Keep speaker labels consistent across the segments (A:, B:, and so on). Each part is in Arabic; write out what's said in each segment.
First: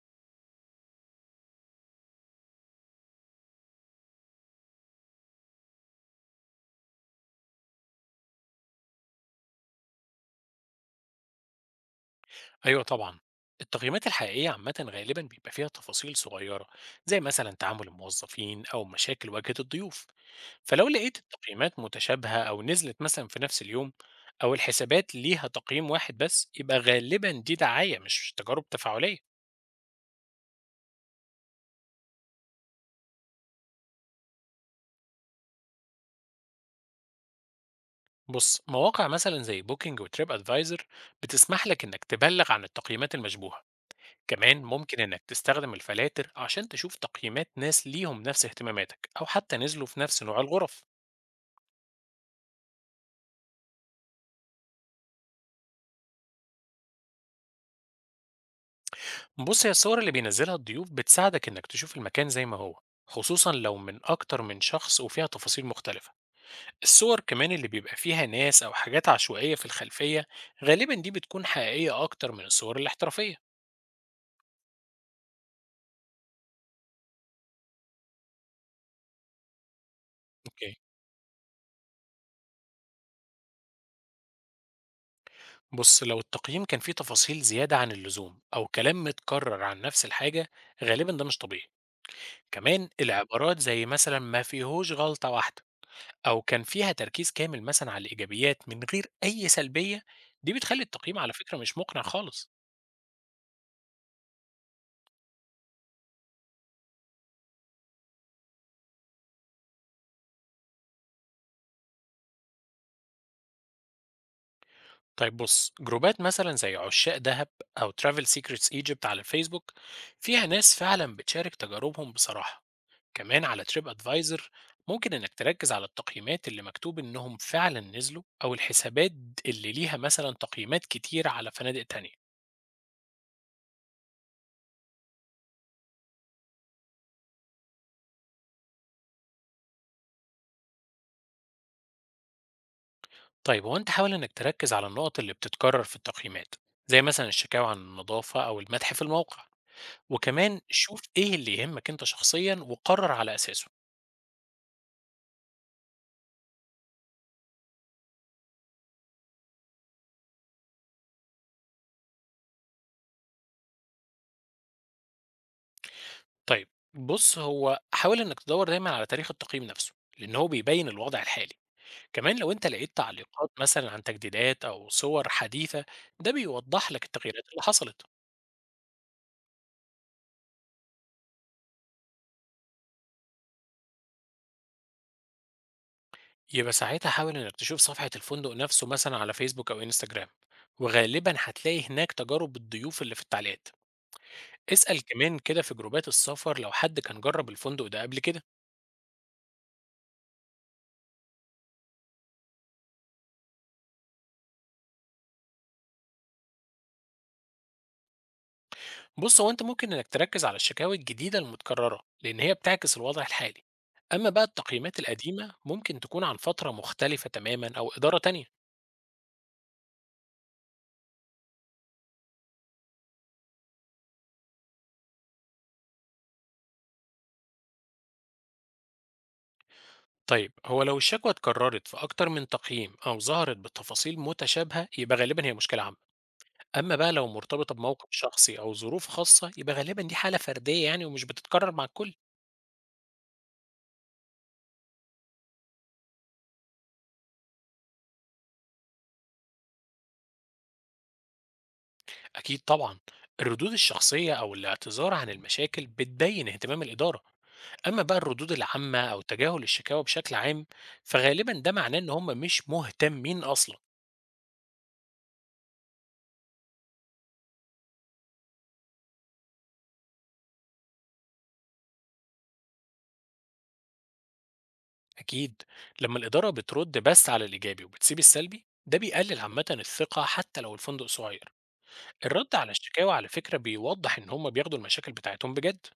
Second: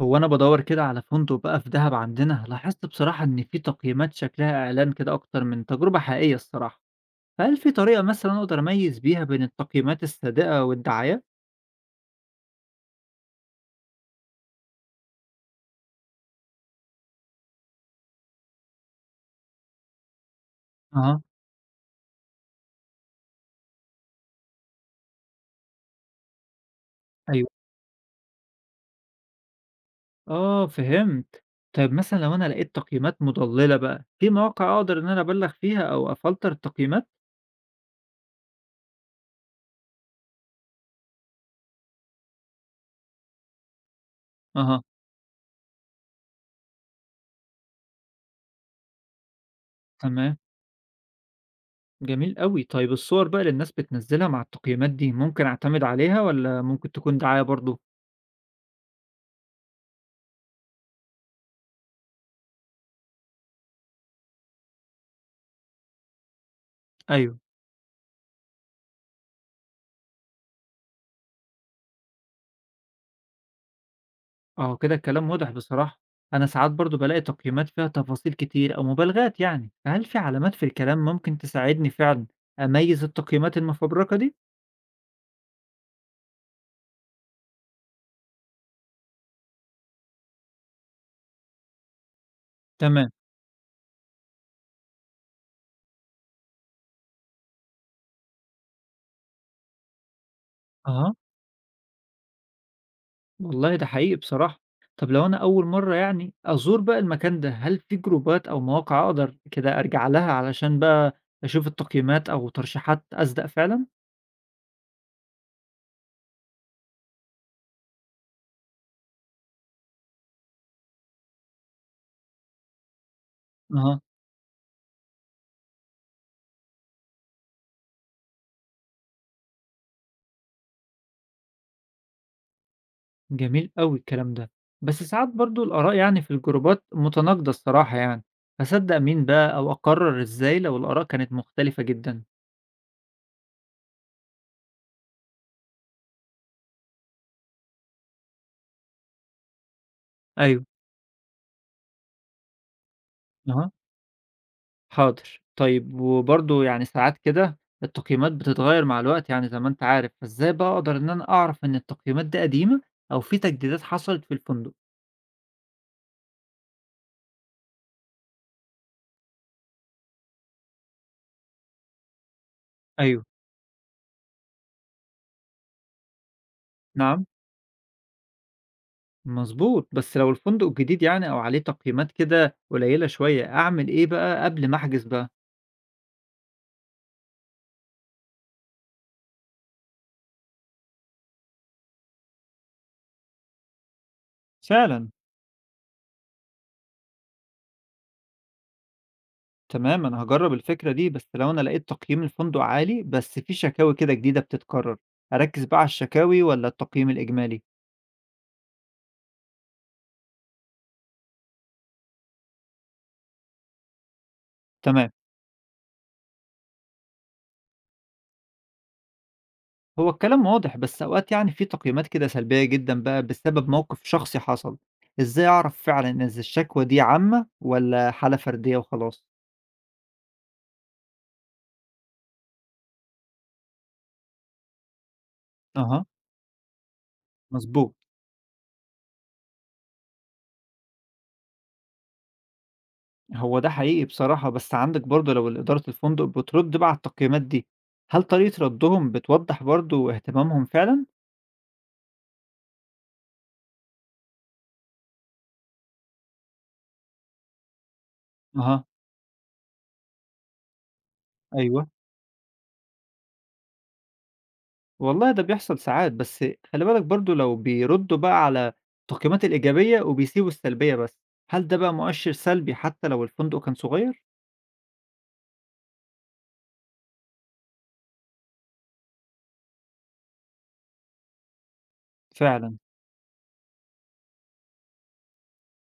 A: هو أنا بادوّر كده على فندق بقى في دهب عندنا، لاحظت بصراحة إن في تقييمات شكلها إعلان كده أكتر من تجربة حقيقية الصراحة، فهل في طريقة مثلًا أقدر أميّز بيها بين التقييمات الصادقة والدعايات؟
B: أيوه طبعًا، التقييمات الحقيقية عامةً غالبًا بيبقى فيها تفاصيل صغيرة، زي مثلًا تعامل الموظفين أو مشاكل واجهت الضيوف، فلو لقيت
A: أها،
B: التقييمات متشابهة أو نزلت مثلًا في نفس اليوم، أو الحسابات ليها تقييم واحد بس، يبقى غالبًا
A: أيوه.
B: دي دعاية مش تجارب تفاعلية.
A: آه فهمت. طيب مثلًا لو أنا لقيت تقييمات مضللة بقى، في مواقع أقدر إن أنا أبلّغ فيها أو أفلتر التقييمات؟
B: بُص، مواقع مثلًا زي Booking وTrip Advisor بتسمح لك إنك تبلغ عن التقييمات المشبوهة، كمان
A: أها،
B: ممكن إنك تستخدم الفلاتر عشان تشوف تقييمات ناس ليهم نفس اهتماماتك أو حتى نزلوا في نفس
A: تمام.
B: نوع الغرف.
A: جميل أوي. طيب الصور بقى اللي الناس بتنزّلها مع التقييمات دي، ممكن أعتمد عليها والّا ممكن تكون دعاية برضه؟
B: بص هي الصور اللي بينزلها الضيوف بتساعدك إنك تشوف المكان زي ما هو، خصوصا لو من أكتر من شخص وفيها تفاصيل مختلفة. الصور
A: أيوه.
B: كمان اللي بيبقى فيها ناس أو حاجات عشوائية في الخلفية غالبا دي بتكون حقيقية أكتر من الصور الاحترافية.
A: آه، كده الكلام واضح بصراحة. أنا ساعات برضه بالاقي تقييمات فيها تفاصيل كتير أو مبالغات يعني، فهل في علامات في
B: اوكي،
A: الكلام ممكن تساعدني فعلًا أميز التقييمات المفبركة دي؟
B: بص لو التقييم كان فيه تفاصيل زيادة عن اللزوم أو كلام متكرر عن نفس الحاجة، غالبا ده مش طبيعي. كمان
A: تمام،
B: العبارات زي مثلا ما فيهوش غلطة واحدة، أو كان فيها تركيز كامل مثلًا على الإيجابيات من غير أي سلبية، دي بتخلّي
A: أها،
B: التقييم على فكرة مش مقنع خالص.
A: والله ده حقيقي بصراحة. طب لو أنا أول مرة يعني أزور بقى المكان ده، هل في جروبات أو مواقع أقدر كده أرجع لها علشان بقى أشوف التقييمات أو ترشيحات أصدق فعلًا؟
B: طيب بُص، جروبات مثلًا زي عشاق دهب أو Travel Secrets Egypt على الفيسبوك، فيها ناس فعلًا بتشارك تجاربهم بصراحة. كمان على TripAdvisor ممكن إنك تركز على التقييمات اللي مكتوب إنهم فعلًا نزلوا، أو الحسابات اللي ليها مثلًا تقييمات كتير على فنادق تانية.
A: جميل أوي الكلام ده، بس ساعات برضه الآراء يعني في الجروبات متناقضة الصراحة يعني، أصدق مين بقى أو أقرر إزاي لو الآراء كانت مختلفة جدًا؟
B: طيب هو أنت حاول إنك تركز على النقط اللي بتتكرر في التقييمات، زي مثلًا الشكاوى عن النضافة أو المدح في الموقع. وكمان
A: أيوه،
B: شوف إيه اللي يهمك أنت شخصيًا وقرّر على أساسه.
A: أها، حاضر، طيب وبرضه يعني ساعات كده التقييمات بتتغير مع الوقت يعني زي ما أنت عارف، فإزاي بقى أقدر إن أنا أعرف إن التقييمات دي قديمة أو في تجديدات حصلت في الفندق؟
B: طيب بُص، هو حاول إنك تدوّر دايمًا على تاريخ التقييم نفسه، لإن هو بيبيّن الوضع الحالي. كمان لو أنت لقيت
A: أيوه،
B: تعليقات مثلًا عن تجديدات أو صور حديثة، ده بيوضّح لك
A: نعم،
B: التغييرات اللي حصلت.
A: مظبوط، بس لو الفندق جديد يعني أو عليه تقييمات كده قليلة شوية أعمل إيه بقى قبل ما أحجز بقى؟
B: يبقى ساعتها حاول إنك تشوف صفحة الفندق نفسه مثلًا على فيسبوك أو إنستجرام، وغالبًا هتلاقي هناك تجارب الضيوف اللي في التعليقات. اسأل
A: فعلا،
B: كمان كده في جروبات السفر لو حد كان جرّب الفندق ده قبل كده.
A: تمام أنا هاجرّب الفكرة دي، بس لو أنا لقيت تقييم الفندق عالي بس في شكاوي كده جديدة بتتكرر، أركّز بقى على الشكاوي والّا التقييم الإجمالي؟
B: بص هو انت ممكن انك تركز على الشكاوي الجديدة المتكررة، لان هي بتعكس الوضع الحالي. اما بقى التقييمات
A: تمام،
B: القديمة ممكن تكون عن فترة مختلفة تماما او ادارة تانية.
A: هو الكلام واضح بس أوقات يعني في تقييمات كده سلبية جدًا بقى بسبب موقف شخصي حصل، إزاي أعرف فعلًا إذا الشكوى دي عامة والّا حالة فردية وخلاص؟
B: طيب هو لو الشكوى اتكررت في اكتر من تقييم او ظهرت بتفاصيل متشابهة، يبقى غالبا هي مشكلة عامة.
A: أها،
B: اما بقى لو مرتبطة
A: مضبوط،
B: بموقف شخصي او ظروف خاصة، يبقى غالبا دي حالة فردية يعني ومش بتتكرر مع الكل.
A: هو ده حقيقي بصراحة، بس عندك برضه لو ال إدارة الفندق بترد بقى على التقييمات دي، هل طريقة ردّهم بتوضّح برضه اهتمامهم فعلًا؟
B: اكيد طبعا، الردود الشخصية او الاعتذار عن المشاكل بتبين اهتمام الادارة. أما بقى الردود
A: أها،
B: العامة أو تجاهل الشكاوى بشكل عام، فغالبا ده
A: أيوه.
B: معناه إن هم مش مهتمين أصلا.
A: والله ده بيحصل ساعات، بس خلّي بالك برضه لو بيردّوا بقى على التقييمات الإيجابية وبيسيبوا السلبية بس، هل ده بقى مؤشِّر سلبي حتى لو الفندق كان صغير؟
B: أكيد، لما الإدارة بترد بس على الإيجابي وبتسيب السلبي، ده بيقلل عامة الثقة حتى لو الفندق صغير. الرد على
A: فعلًا،
B: الشكاوى على فكرة بيوضح إن هم بياخدوا المشاكل بتاعتهم بجد.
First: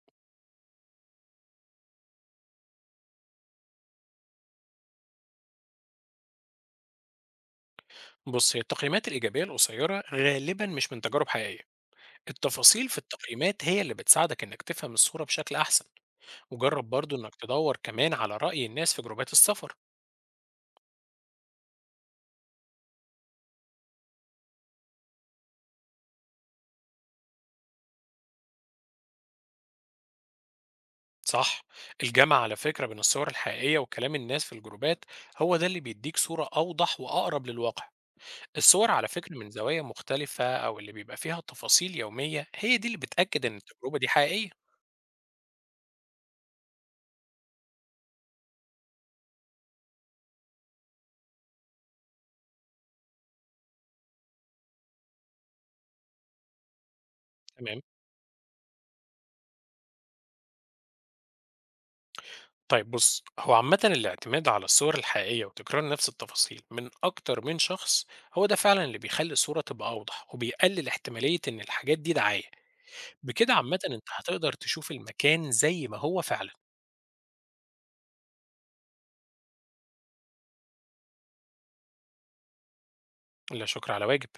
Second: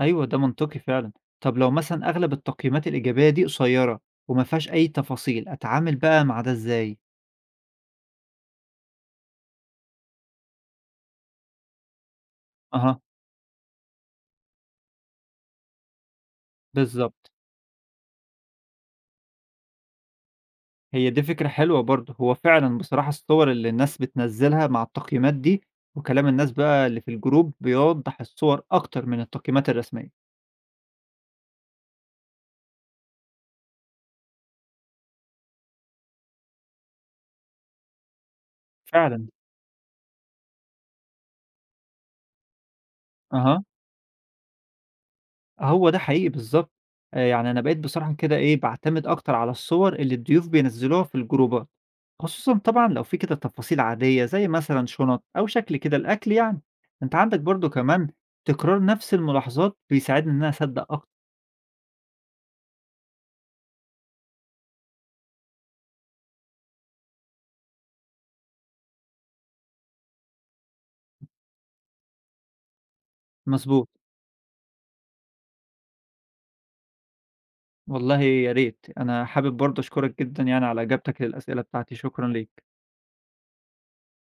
A: أيوه ده منطقي فعلًا. طب لو مثلًا أغلب التقييمات الإيجابية دي قصيّرة وما فيهاش أي تفاصيل، أتعامل بقى مع ده إزاي؟
B: بص هي التقييمات الإيجابية القصيرة غالبا مش من تجارب حقيقية. التفاصيل في
A: أها،
B: التقييمات هي اللي بتساعدك إنك تفهم الصورة بشكل أحسن. وجرب برضو
A: بالضبط.
B: إنك تدور كمان على رأي الناس في جروبات السفر.
A: هي دي فكرة حلوة برضه، هو فعلًا بصراحة الصور اللي الناس بتنزّلها مع التقييمات دي وكلام الناس بقى اللي في الجروب بيوضّح الصور أكتر من التقييمات الرسمية.
B: صح، الجمع على فكرة بين الصور الحقيقية وكلام الناس في الجروبات هو ده اللي بيديك صورة أوضح وأقرب للواقع. الصور على
A: فعلًا،
B: فكرة من زوايا مختلفة أو اللي بيبقى فيها تفاصيل يومية هي دي اللي بتأكد إن
A: أها.
B: التجربة دي حقيقية.
A: هو ده حقيقي بالضبط، يعني أنا بقيت بصراحة كده إيه، باعتمد أكتر على الصور اللي الضيوف بينزّلوها في الجروبات، خصوصًا طبعًا لو في كده تفاصيل عادية زي مثلًا شنط أو شكل كده الأكل يعني. أنت عندك برضه
B: تمام،
A: كمان تكرار نفس الملاحظات بيساعدني إن أنا أصدّق أكتر،
B: طيب بص هو عامة الاعتماد على الصور الحقيقية وتكرار نفس التفاصيل من أكتر من شخص هو ده فعلا اللي بيخلي الصورة تبقى أوضح وبيقلل احتمالية إن الحاجات دي دعاية. بكده عامة
A: مضبوط،
B: أنت هتقدر تشوف المكان زي ما هو فعلا.
A: والله يا ريت. أنا حابب برضه أشكرك جدًا يعني على إجابتك للأسئلة بتاعتي، شكرًا ليك.
B: لا شكر على واجب.